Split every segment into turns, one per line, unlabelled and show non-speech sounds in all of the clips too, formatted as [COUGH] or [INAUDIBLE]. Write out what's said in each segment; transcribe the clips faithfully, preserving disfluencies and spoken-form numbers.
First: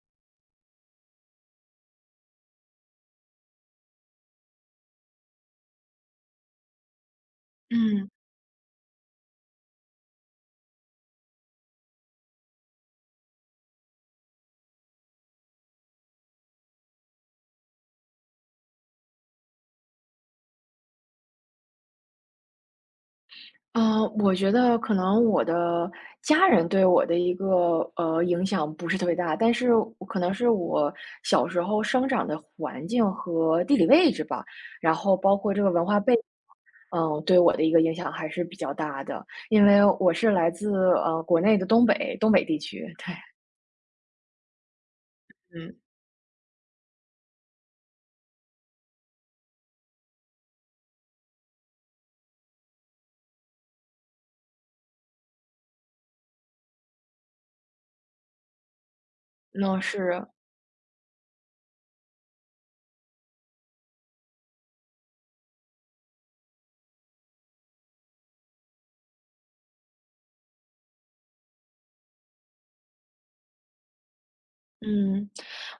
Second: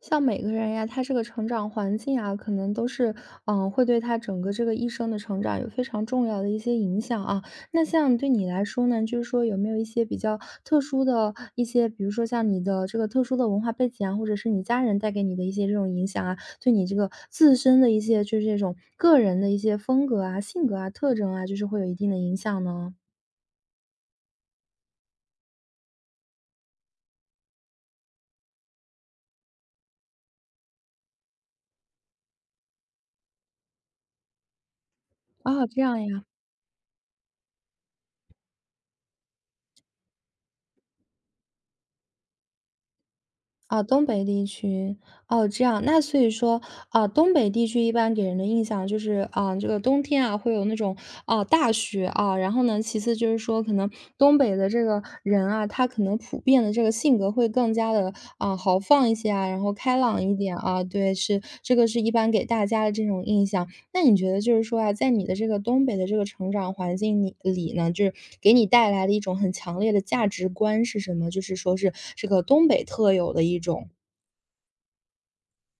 像每个人呀，他这个成长环境啊，可能都是，嗯，呃会对他整个这个一生的成长有非常重要的一些影响啊。那
嗯，
像对你来说呢，就是说有没有一些比较特殊的一些，比如说像你的这个特殊的文化背景啊，或者是你家人带给你的一些这种影响啊，对你这个自身的一些就是这种个人的一些风格啊、性格啊、特征啊，就是会有一定的影响呢？
呃，我觉得可能我的家人对我的一个呃影响不是特别大，但是我可能是我小时候生长的环境和地理位置吧，然后包括这
哦，
个
这
文化
样
背景，
呀。
嗯，对我的一个影响还是比较大的，因为我是来自呃国内的东北东北地区，对。
啊，东北地区，哦，这
嗯，
样，那所以说，啊，东北地区一般给人的印象就是，啊，这个冬天啊，会有那种，啊，大雪啊，然后呢，其次就是说，可能东北的这个人啊，他可能普遍的这个性格会更加的，啊，豪放一些啊，然后
那
开朗
是。
一点啊，对，是这个是一般给大家的这种印象。那你觉得就是说啊，在你的这个东北的这个成长环境里里呢，就是给你带来的一种很强烈的价值观是什么？就是说是这个东北特有的一种
嗯，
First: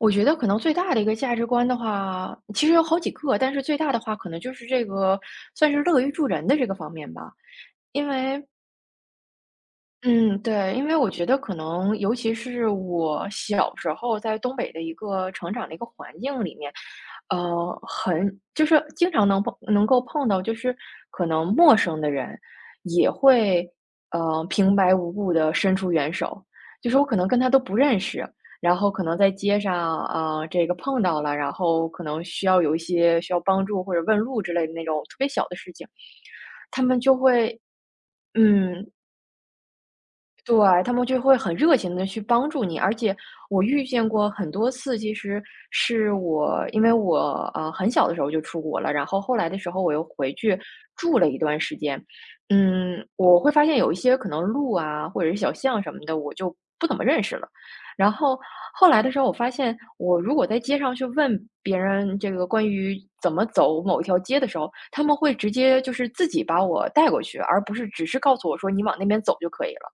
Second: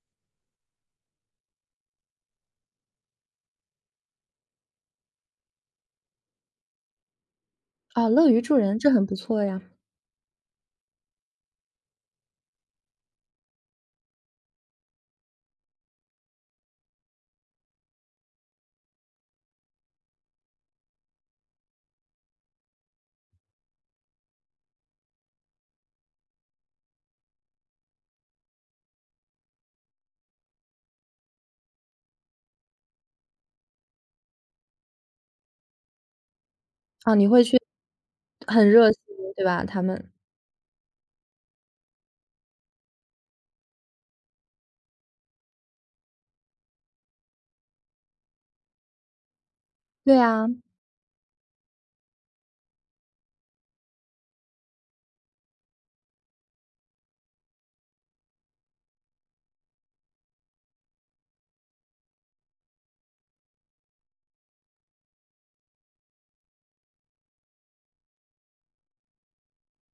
我觉得可能最大的一个价值观的话，其实有好几个，但是最大的话，可能就是这个算是乐于助人的这个方面吧。因
啊，乐于
为
助人，这很不错呀。
嗯，对，因为我觉得可能，尤其是我小时候在东北的一个成长的一个环境里面，呃，很就是经常能碰能够碰到，就是可能陌生的人也会呃平白无故的伸出援手，就是我可能跟他都不认识，然后可能在街上啊这个碰到了，然后可能需要有一些需要帮助或者问路之类的那种特别小的事情，他们
啊，
就
你会去
会。
很
嗯，
热心，对吧？他们
对，他们就会很热情的去帮助你，而且我遇见过很多次，其实是我因为我，呃，很小的时候就出国了，然后后来的时候我又
对
回
啊。
去住了一段时间。嗯，我会发现有一些可能路啊，或者是小巷什么的，我就不怎么认识了。然后后来的时候，我发现我如果在街上去问别人这个关于怎么走某一条街的时候，他们会直接就是自己把我带过去，而不是只是告诉我说你往那边走就可以了。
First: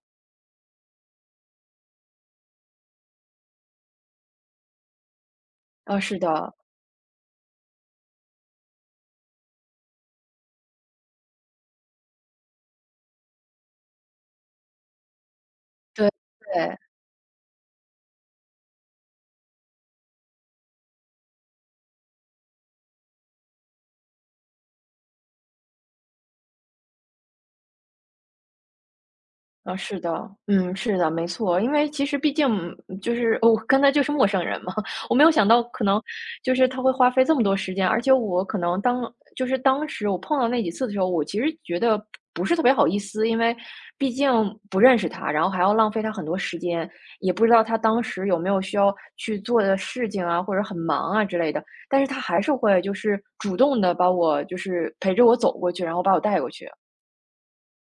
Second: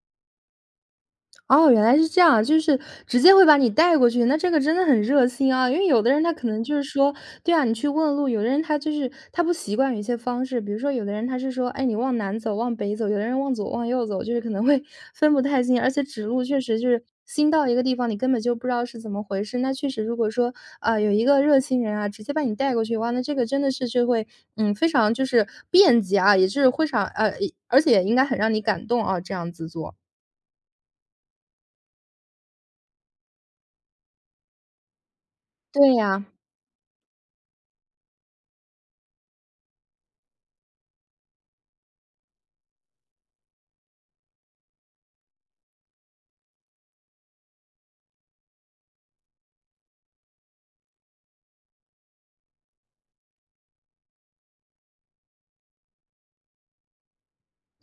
哦，原来是这样，就是直接会把你带过去，那这个真的很热心啊。因为
呃，
有的
是
人他可
的。
能就是说，对啊，你去问路，有的人他就是他不习惯有一些方式，比如说有的人他是说，哎，你往南走，往北走，有的人往左往右走，就是可能会 [LAUGHS] 分不太清，而且
对
指路确
对，
实就是新到一个地方，你根本就不知道是怎么回事。那确实，如果说啊、有一个热心人啊，直接把你带过去，哇，那这个真的是就会嗯非常就是便捷啊，也就是会常呃，而且也应该很让你感动啊，这样子
呃，
做。
是的，嗯，是的，没错。因为其实毕竟嗯就是我跟他就是陌生人嘛，[LAUGHS] 我没有想到可
对
能
呀、
就是他会花费这么多时间，而且我可能当就是当时我碰到那几次的时候，我其实觉得不是特别好意思，因为毕竟不认识他，然后还要浪费他很多时间，也不知道他当时有没有需要去做的事情啊，或者很忙啊之类的。但是他还是会就是主动的把我就是陪着我走过去，然后把我带过去，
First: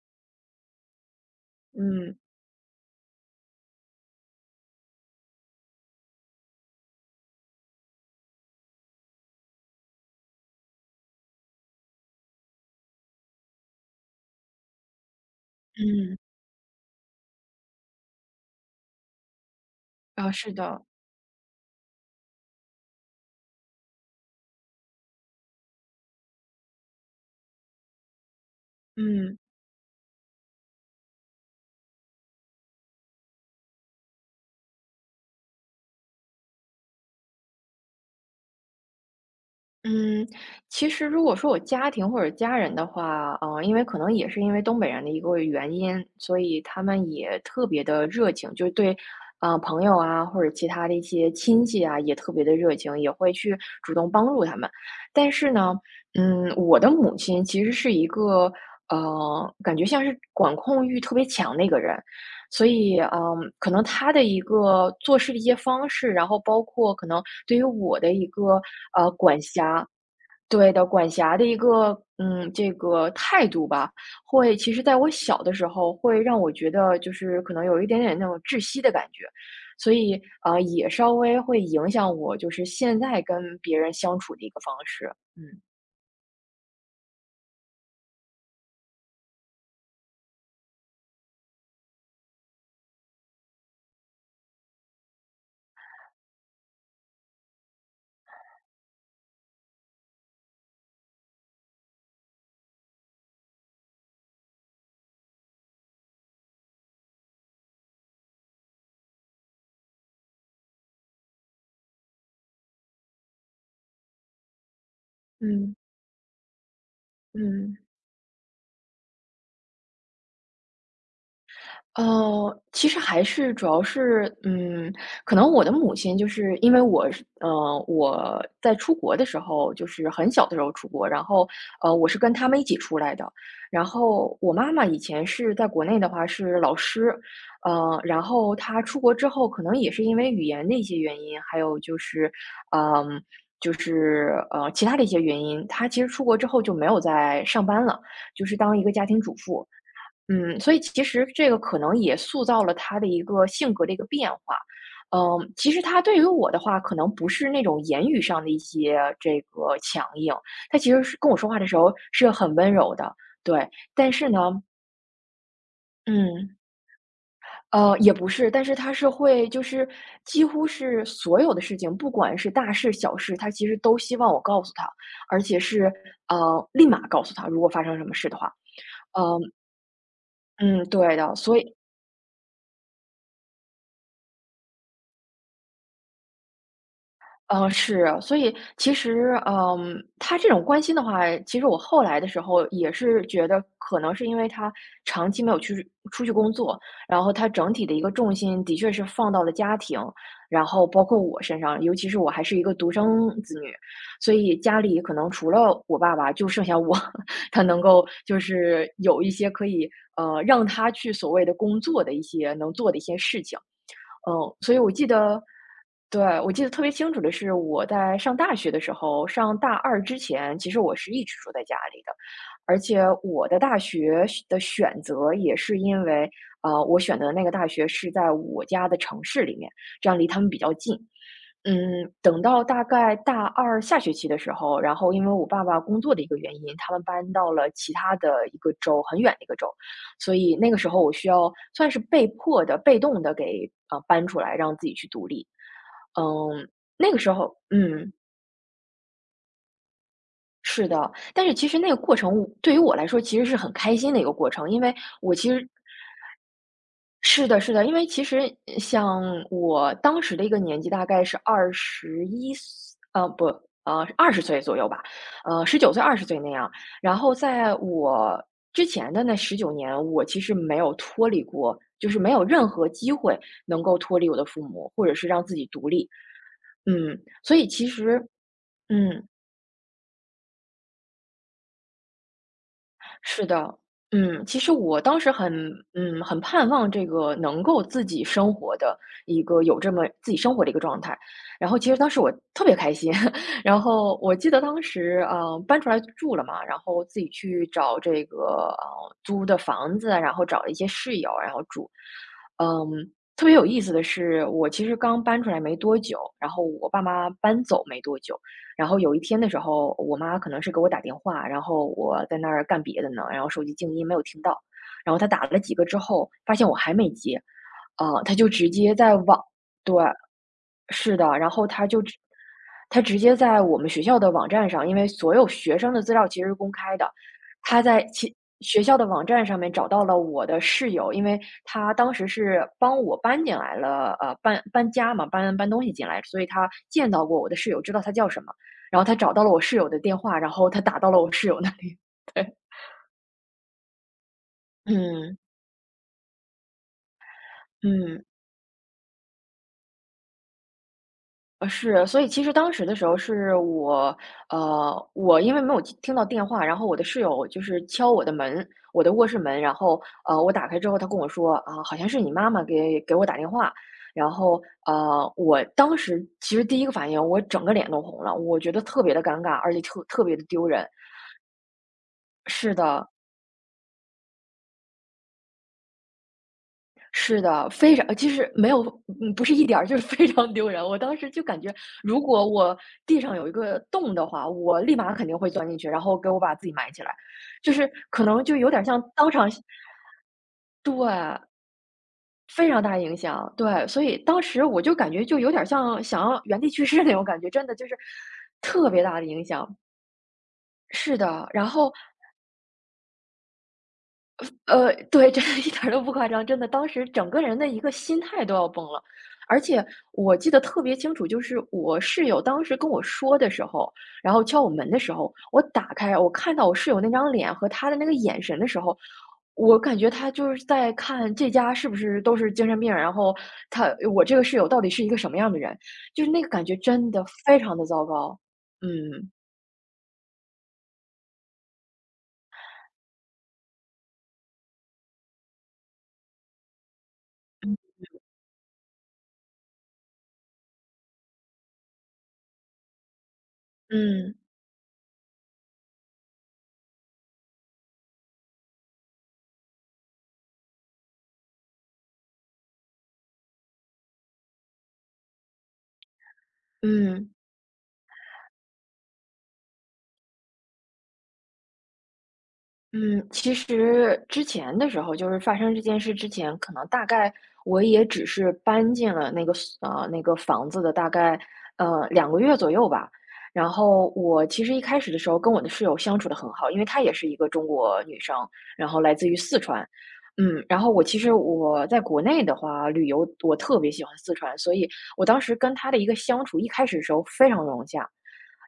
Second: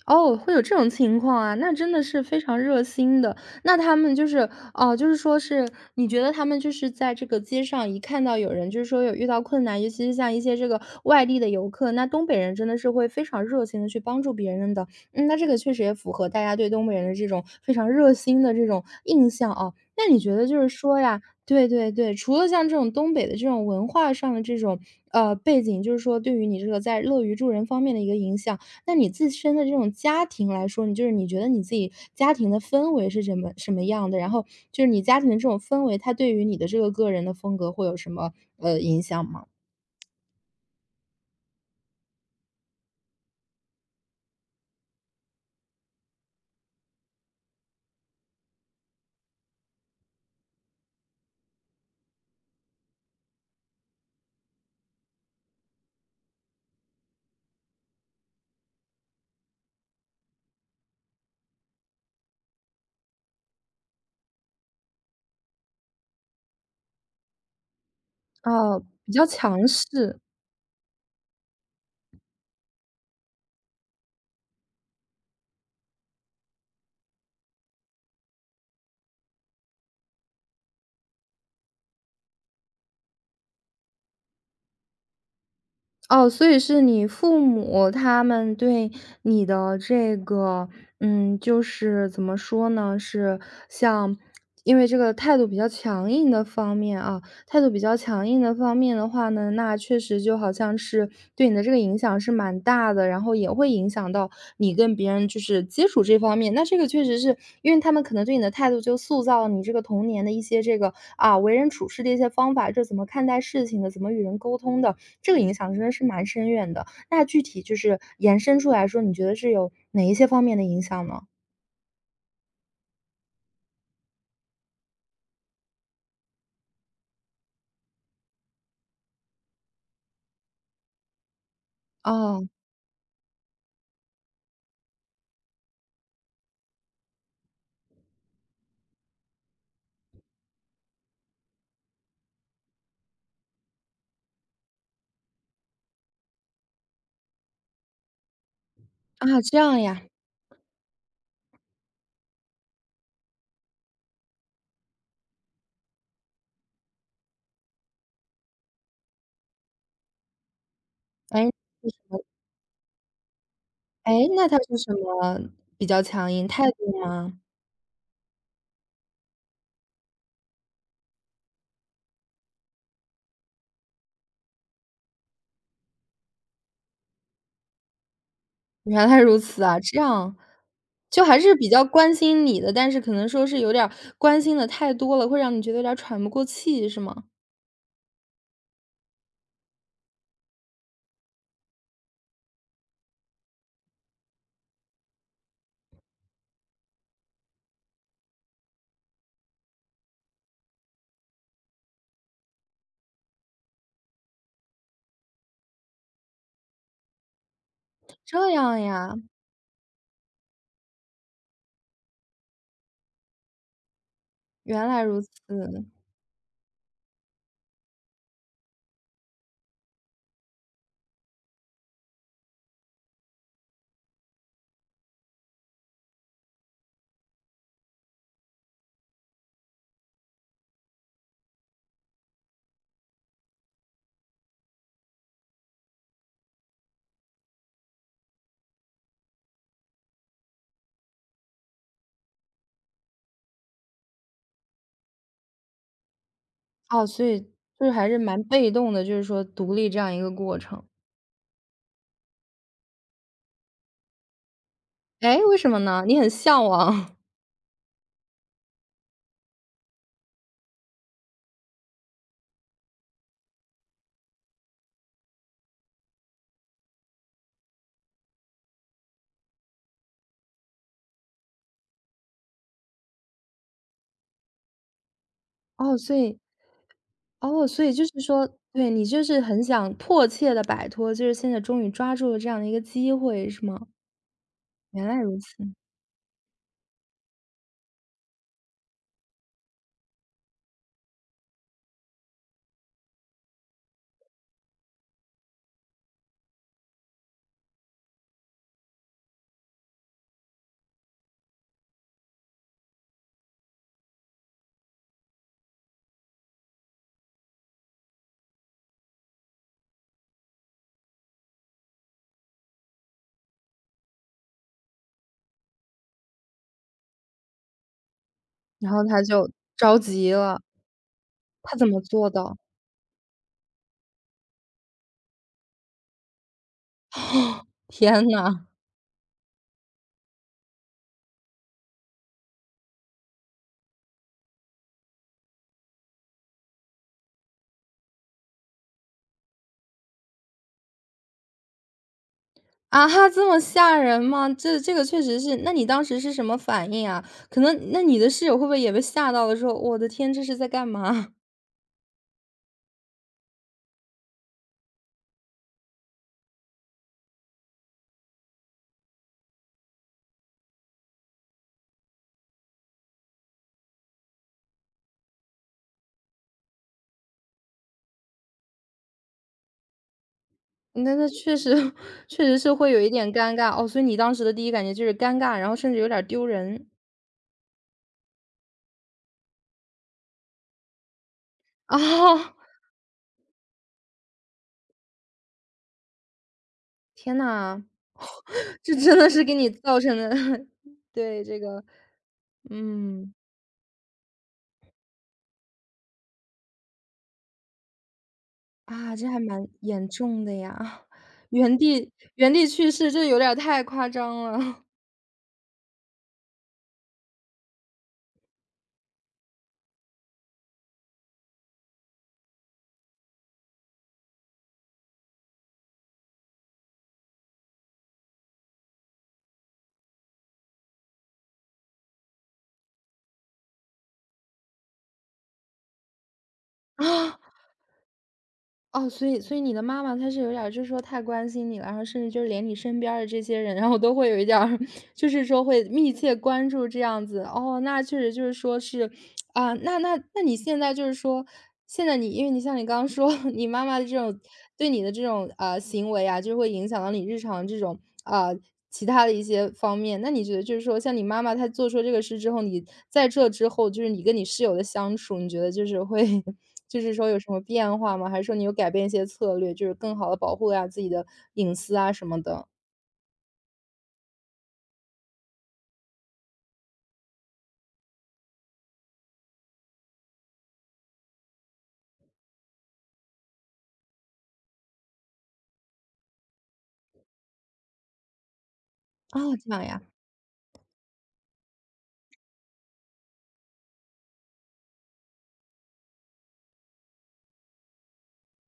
哦，会有这种情况啊，那真的
嗯。
是非常热心的。那他们就是，哦，就是说是你觉得他们就是在这个街上一看到有人，就是说有遇到困难，尤其是像一些这个外地的游客，那东北人真的是会非常热情的去帮助别人的。嗯，那这个确实也符
嗯，
合大家对东北人的这种非常热心的这种印象啊。那你
啊，
觉得
是
就是
的，
说呀对对对，除了像这种东北的这种文化上的这种，呃，背景，就是说对于你这个在乐于助人方面的一个影响，那你自
嗯
身的这种家庭来说，你就是你觉得你自己家庭的氛围是什么什么样的？然后就是你家庭的这种氛围，它对于你的这个个人的风格会有什么呃影响吗？
嗯。其实如果说我家庭或者家人的话，呃，因为可能也是因为东北人的一个原因，所以他们也特别的热情，就是对，啊朋友啊或者其他的一些亲戚啊也特别的热情，也会去主动帮助他们。但是呢，嗯，我的母亲其实是一个，呃，感觉像是管控欲特别强的一个人。所以，嗯，可能他的一个做事的一些方式，然后包括可能对于我的一个
哦，
呃
比较
管
强
辖，
势。
对的管辖的一个嗯这个态度吧，会其实在我小的时候会让我觉得就是可能有一点点那种窒息的感觉，所以呃也稍微会影响我就是现在跟别人相处的一个方式，嗯
哦，所以是你父母他们对你的这个，嗯，就是怎么说呢？是像因为这个态度比较强硬的方面啊，态度比较强硬的方面的话呢，那确实就好像是对你的这个影响是蛮大的，然后也会影响到你跟别人就是接触这方面。那这个确实是因为他们可能对你的态度就塑造了你这个童年的一些这个啊为人处事的一些方法，这怎么看待事情的，怎么与人沟通的，这个影响
嗯
真的是蛮深远的。那具体就
嗯。
是延伸出来说，你觉得是有哪一些方面的影响呢？
呃，其实还是主要是，嗯，可能我的母亲就是因为我是，呃，我在出国的时候，就是很小的时候出国，然后，呃，我是跟他
哦，
们一起出来的。然后我妈妈以前是在国内的话是老师，呃，然后她出国之后，可能也是因为语言的一些原因，还有就是，嗯、就是呃其他的一些原因，她其实出国之后就没有再上班了，就是当一个家庭主
啊，这
妇。
样呀，
嗯，所以其实这个可能也塑造了他的一个性格的一个变化。嗯，其实他对于我的话，可能不是那种言语上的一些这个强硬，他其实是跟我说
哎，
话的时候是很温柔的，对。但
哎，
是呢，
那他是什么比较强硬？
嗯，
态度吗？
呃，也不是，但是他是会，就是几乎是所有的事情，不管是大事小事，他其实都希望我告诉他，而且是呃立马告诉他，如果发生什么事的话，
原来如
嗯
此啊，这样，
嗯，对
就
的，
还是
所
比
以。
较关心你的，但是可能说是有点儿关心的太多了，会让你觉得有点儿喘不过气，是吗？
呃，是，所以其实，嗯，他这种关心的话，其实我后来的时候也是觉得，可能是因为他长期没有去出去工作，然后他整体的一个重心的确是放到了家庭，然后包括我身上，尤其是我还是一个独生子女，所以家里可能除了我爸爸，就剩下我，[LAUGHS] 他能够就
这样
是
呀，
有一些可以呃让他去所谓的工作的一些能做的一些事情。嗯，所以
原
我
来
记
如此。
得对，我记得特别清楚的是，我在上大学的时候，上大二之前，其实我是一直住在家里的，而且我的大学是的选择也是因为，呃，我选的那个大学是在我家的城市里面，这样离他们比较近。嗯，等到大概大二下学期的时候，然后因为我爸爸工作的一个原因，他们搬到了其他的一个州，很远的一个州，所以那个时候我需要算是被迫的、被动的给呃搬出来，让自己去独立。嗯，
哦，
那个
所
时
以
候，
就是还
嗯，
是蛮被动的，就是说独立这样一个过程。
是的，但是其实那个过程对于我来说其实是很开心的一个过程，因为我
哎，
其
为
实
什么呢？你很向往。[LAUGHS]
是的，是的，因为其实呃像我当时的一个年纪，大概是二十一岁，呃，不，呃二十岁左右吧，呃十九岁、二十岁那样。然后在我之前的那十九年，我其实没有脱离过，就是没有任何机会能够脱离我的父母，或者是让自己独
哦，
立。
所以
嗯，所
哦，
以
所
其
以就是
实，
说对，你
嗯，
就是很想迫切的摆脱，就是现在终于抓住了这样的一个机
是
会，是
的，
吗？
嗯，其实我
原来
当时
如
很，
此。
嗯，很盼望这个能够自己生活的一个有这么自己生活的一个状态。然后其实当时我特别开心，[LAUGHS] 然后我记得当时，呃，搬出来住了嘛，然后自己去找这个呃租的房子，然后找了一些室友，然后住。嗯，特别有意思的是，我其实刚搬出来没多久，然后我爸妈搬走没多久。然后有一天的时候，我妈可能是给我打电话，然后我在那儿干别的呢，然后手机静音没有听到，然后她打了几个之后，发现我还没接，啊、她就直
然
接
后
在
他
网，
就
对，
着急了，
是的，然后
他
他
怎么
就直
做到？
他直接在我们学校的网站上，因为所有学生的资料其实是公开的，
[GASPS]
他在
天
其
呐，
学校的网站上面找到了我的室友，因为他当时是帮我搬进来了，呃，搬搬家嘛，搬搬东西进来，所以他见到过我的室友，知道他叫什么，然后他找到了我室友的电话，然后他打到了我室友那里，[LAUGHS] 对，
啊哈，这么吓人吗？这这个确
嗯
实是，那你当时是什么反应啊？可能那你
嗯。
的室友会不会也被吓到了，说我的天，这是在干嘛？
呃，是，所以其实当时的时候是我，呃，我因为没有听听到电话，然后我的室友就是敲我的门，我的卧室门，然后呃，我打开之后，他跟我说啊，好像是你妈妈给给我打电话，然后呃，我当时其实第一个反应，我整个脸都红了，我觉得特别的尴尬，而且特特别的丢人。
[LAUGHS] 那那确实 [LAUGHS]，确实是
是
会有
的，
一点尴尬哦。所以你当时的第一感觉就是尴尬，然后甚至有点儿丢人
是的，非常其实没有嗯，不是一点儿，就是非常丢人。我当时就感觉，
啊！
如
[LAUGHS]
果我地上有一个洞的话，我立马肯定会钻进去，然后给我把自己埋起来，
天
就
呐，
是可能就有
[LAUGHS]
点
这
像
真
当
的是
场
给你造成的
对，
[LAUGHS]，对这个，
非常大影
嗯。
响，对。所以当时我就感觉就有点像想要原地去世那种感觉，真的就是特别
啊，
大的
这还
影
蛮
响。
严重的呀，
是的，
[LAUGHS]
然
原
后
地原地去世，这有点儿太夸张了
呃，对，真的一点儿都不夸张，真的，当时整个人的一个心态都要崩了。而且我记得特别清楚，就是我室友当时跟我说的时候，然后敲我门的时候，我打开，我看到我室友那张脸和他的那个眼神的时候，我感觉他就是在看这家是不是都是精神病，然后他，我这个室友到底是一个什么样的人，就是那个感觉
[LAUGHS]。
真的
啊，
非常的糟糕。
哦，所
嗯，
以所以你的妈妈她是有点儿就是说太关心你了，然后甚至就是连你身边儿的这些人，然后都会有一点儿 [LAUGHS] 就是说会密切关注这样子。哦，那确实就是说是啊，那那那你现在就是说，现在你因为你像你刚刚说，[LAUGHS] 你妈妈的这
嗯，
种对你的这种呃行为啊，就会影响到你日常这种啊其他的一些方面。那你觉得就是说，像你妈妈她做出这个事之后，你在这之后，就是你跟你室友的相处，你觉得就是会 [LAUGHS] 就是
嗯。
说有什么变化吗？还是说你有改变一些策略，就是更好的保护呀、自己的隐私啊什么的？
嗯，其实之前的时候，就是发生这件事之前，可能大概我也只是搬进了那个宿呃，那个房子的大概，呃两个月左右吧。然后我其实一开始的时候跟我的室友相处的很好，因为她也是一个中国女生，然后来自于
哦，
四
这样
川。
呀，
嗯，然后我其实我在国内的话，旅游我特别喜欢四川，所以我当时跟她的一个相处，一开始的时候非常融洽。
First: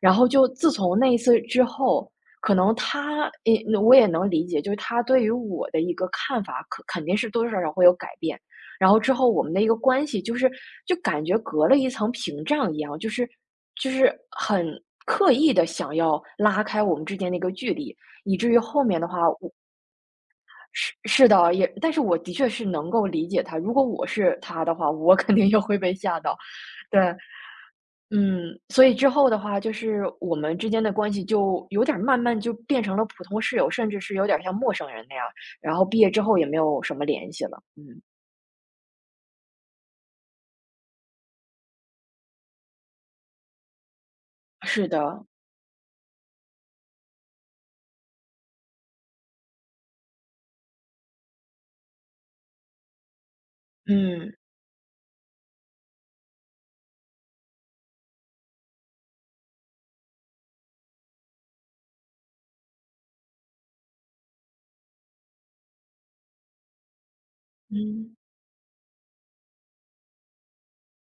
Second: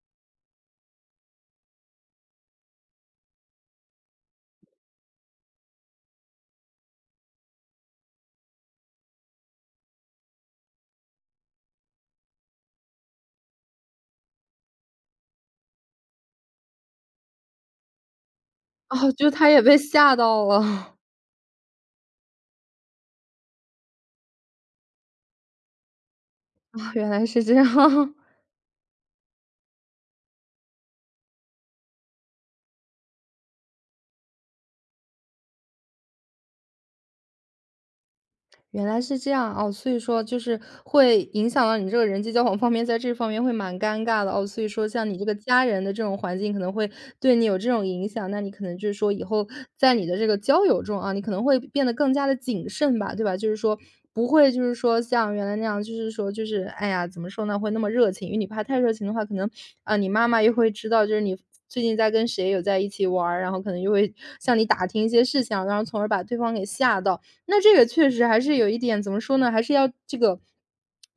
然后就自从那一次之后，可能他也我也能理解，就是他对于我的一个看法，可肯定是多多少少会有改变。然后之后我们的一个关系，就是就感觉隔了一层屏障一样，就是就是很刻意的想要拉开我们之间的一个距离，以至于后面的
哦，
话，
就她
我
也被吓到了，
是
[LAUGHS]
是的，也，但是我的确是能够理解他。如果我是他的话，我肯定也会被吓到。
啊，
对，
原来是这样。[LAUGHS]
嗯，所以之后的话，就是我们之间的关系就有点儿慢慢就变成了普通室友，甚至是有点儿像陌生人那样。然后毕业之后也没有什么联系了。嗯，
原来是这样，哦，所以说就是会影响到你这个人际交往方面，在这方面会蛮尴尬的，哦，所以
是
说像你这
的，
个家人的这种环境可能会对你有这种影响，那你可能就是说以后在你的这个交友中啊，你可能会变得更加的谨慎吧，对吧？就是说不
嗯
会就是说像原来那样，就是说就是哎呀，怎么说呢，会那么热情，因为你怕太热情的话，可能，啊，你妈妈又会知道，就是你最近在跟谁有在一起玩儿，然后可能又会向你打听一些事情啊，然后从而把对方给吓到。那这个确
嗯
实还是有一点怎么说呢，还是要这个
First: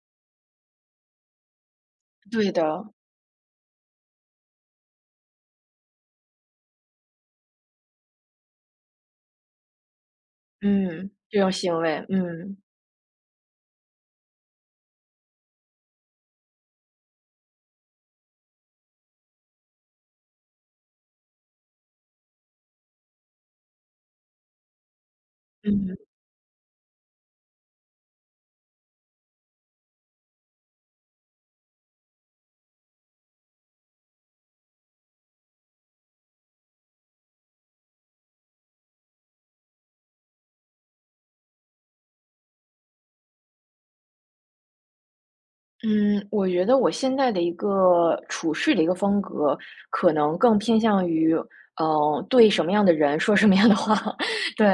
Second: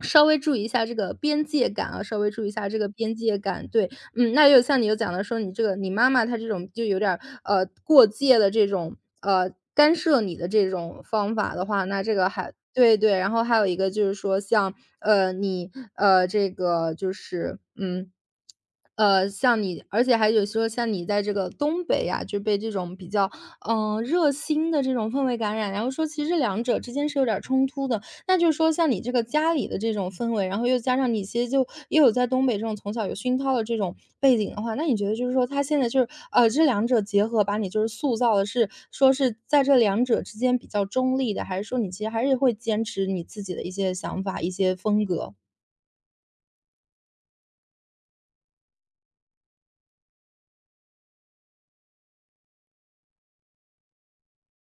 稍微注意一下这个边界感啊，稍微注意
对
一下这
的，
个边界感。对，嗯，那也有像你有讲的说你这个你妈妈她这种就有点儿，呃，过界的这种，呃，干涉你的这种
嗯，
方
这种
法的
行
话，那
为，
这个还
嗯
对对，然后还有一个就是说像，呃，你，呃，这个就是嗯呃，像你而且还有说像你在这个东北呀，就被这种比较，嗯呃热心的这种氛围感染，然后
嗯。
说其实两者之间是有点儿冲突的。那就是说像你这个家里的这种氛围，然后又加上你其实就也有在东北这种从小有熏陶的这种背景的话，那你觉得就是说他现在就是，呃，这两者结合，把你就是塑造的是说是在这两者之间比较中立的，还是说你其实还是会坚持你自己的一些想法、一些风格？
嗯，我觉得我现在的一个处事的一个风格，可能更偏向于，呃，对什么样的人说什么样的话，[LAUGHS] 对，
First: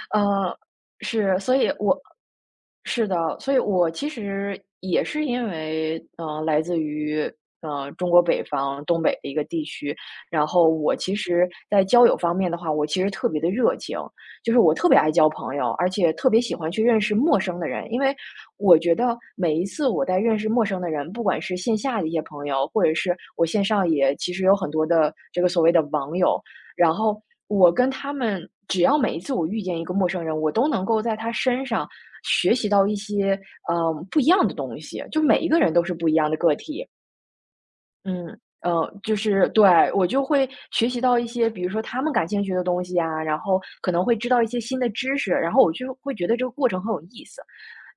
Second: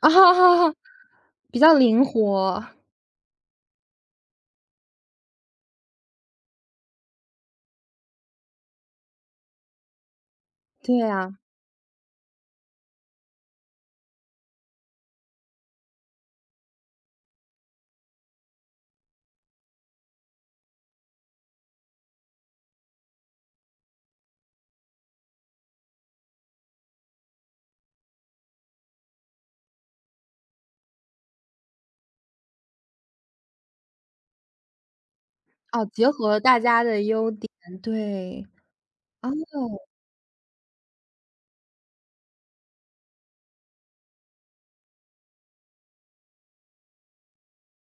啊，
呃，
[LAUGHS]
是，所
比
以
较
我
灵活。
是的，所以我其实也是因为，呃，来自于，呃，中国北方东北的一个地区，然后我
对
其
啊，
实，在交友方面的话，我其实特别的热情，就是我特别爱交朋友，而且特别喜欢去认识陌生的人，因为我觉得每一次我在认识陌生的人，不管是线下的一些朋友，或者是我线上也其实有很多的这个所谓的网友，然后我跟他们，只要每一次我遇见一个陌生人，我都能够在他身上学习到一些嗯呃不一样的东西，就每一个人都
哦，
是不
结
一样的
合
个
大家
体，
的优点，
嗯。
对。
呃，就
哦，
是对我就会学习到一些，比如说他们感兴趣的东西啊，然后可能会知道一些新的知识，然后我就会觉得这个过程很有意思。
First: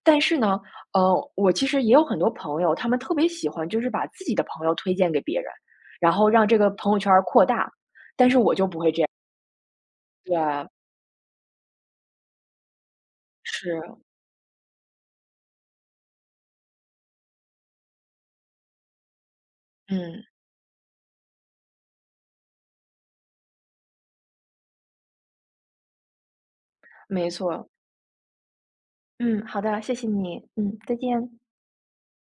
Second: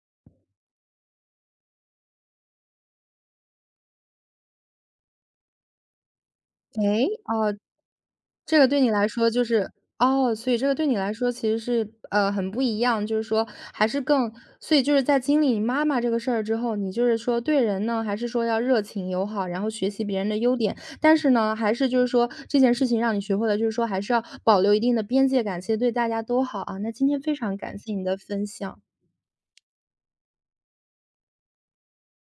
但是呢，呃，我其实也有很多朋友，他们特别喜欢就是把自己的朋友推荐给别人，然后让这个朋友
诶，
圈儿扩
哦，
大，但是我
这个
就不
对你
会
来说就是哦，所以这
对，
个对你来说其实是，呃，很不一样，就是说
是，
还是更所以就是在经历你妈妈这个事儿之后，你就是说对人呢，还是说要热情友好，然后学习别
嗯，
人的优点，但是呢，还是就是说这件事情让你学会了，就是说还是要保留一定的边界感，其实对大家都好啊。那今天
没
非常
错，
感谢你的分享。
嗯，好的，谢谢你，嗯，再见。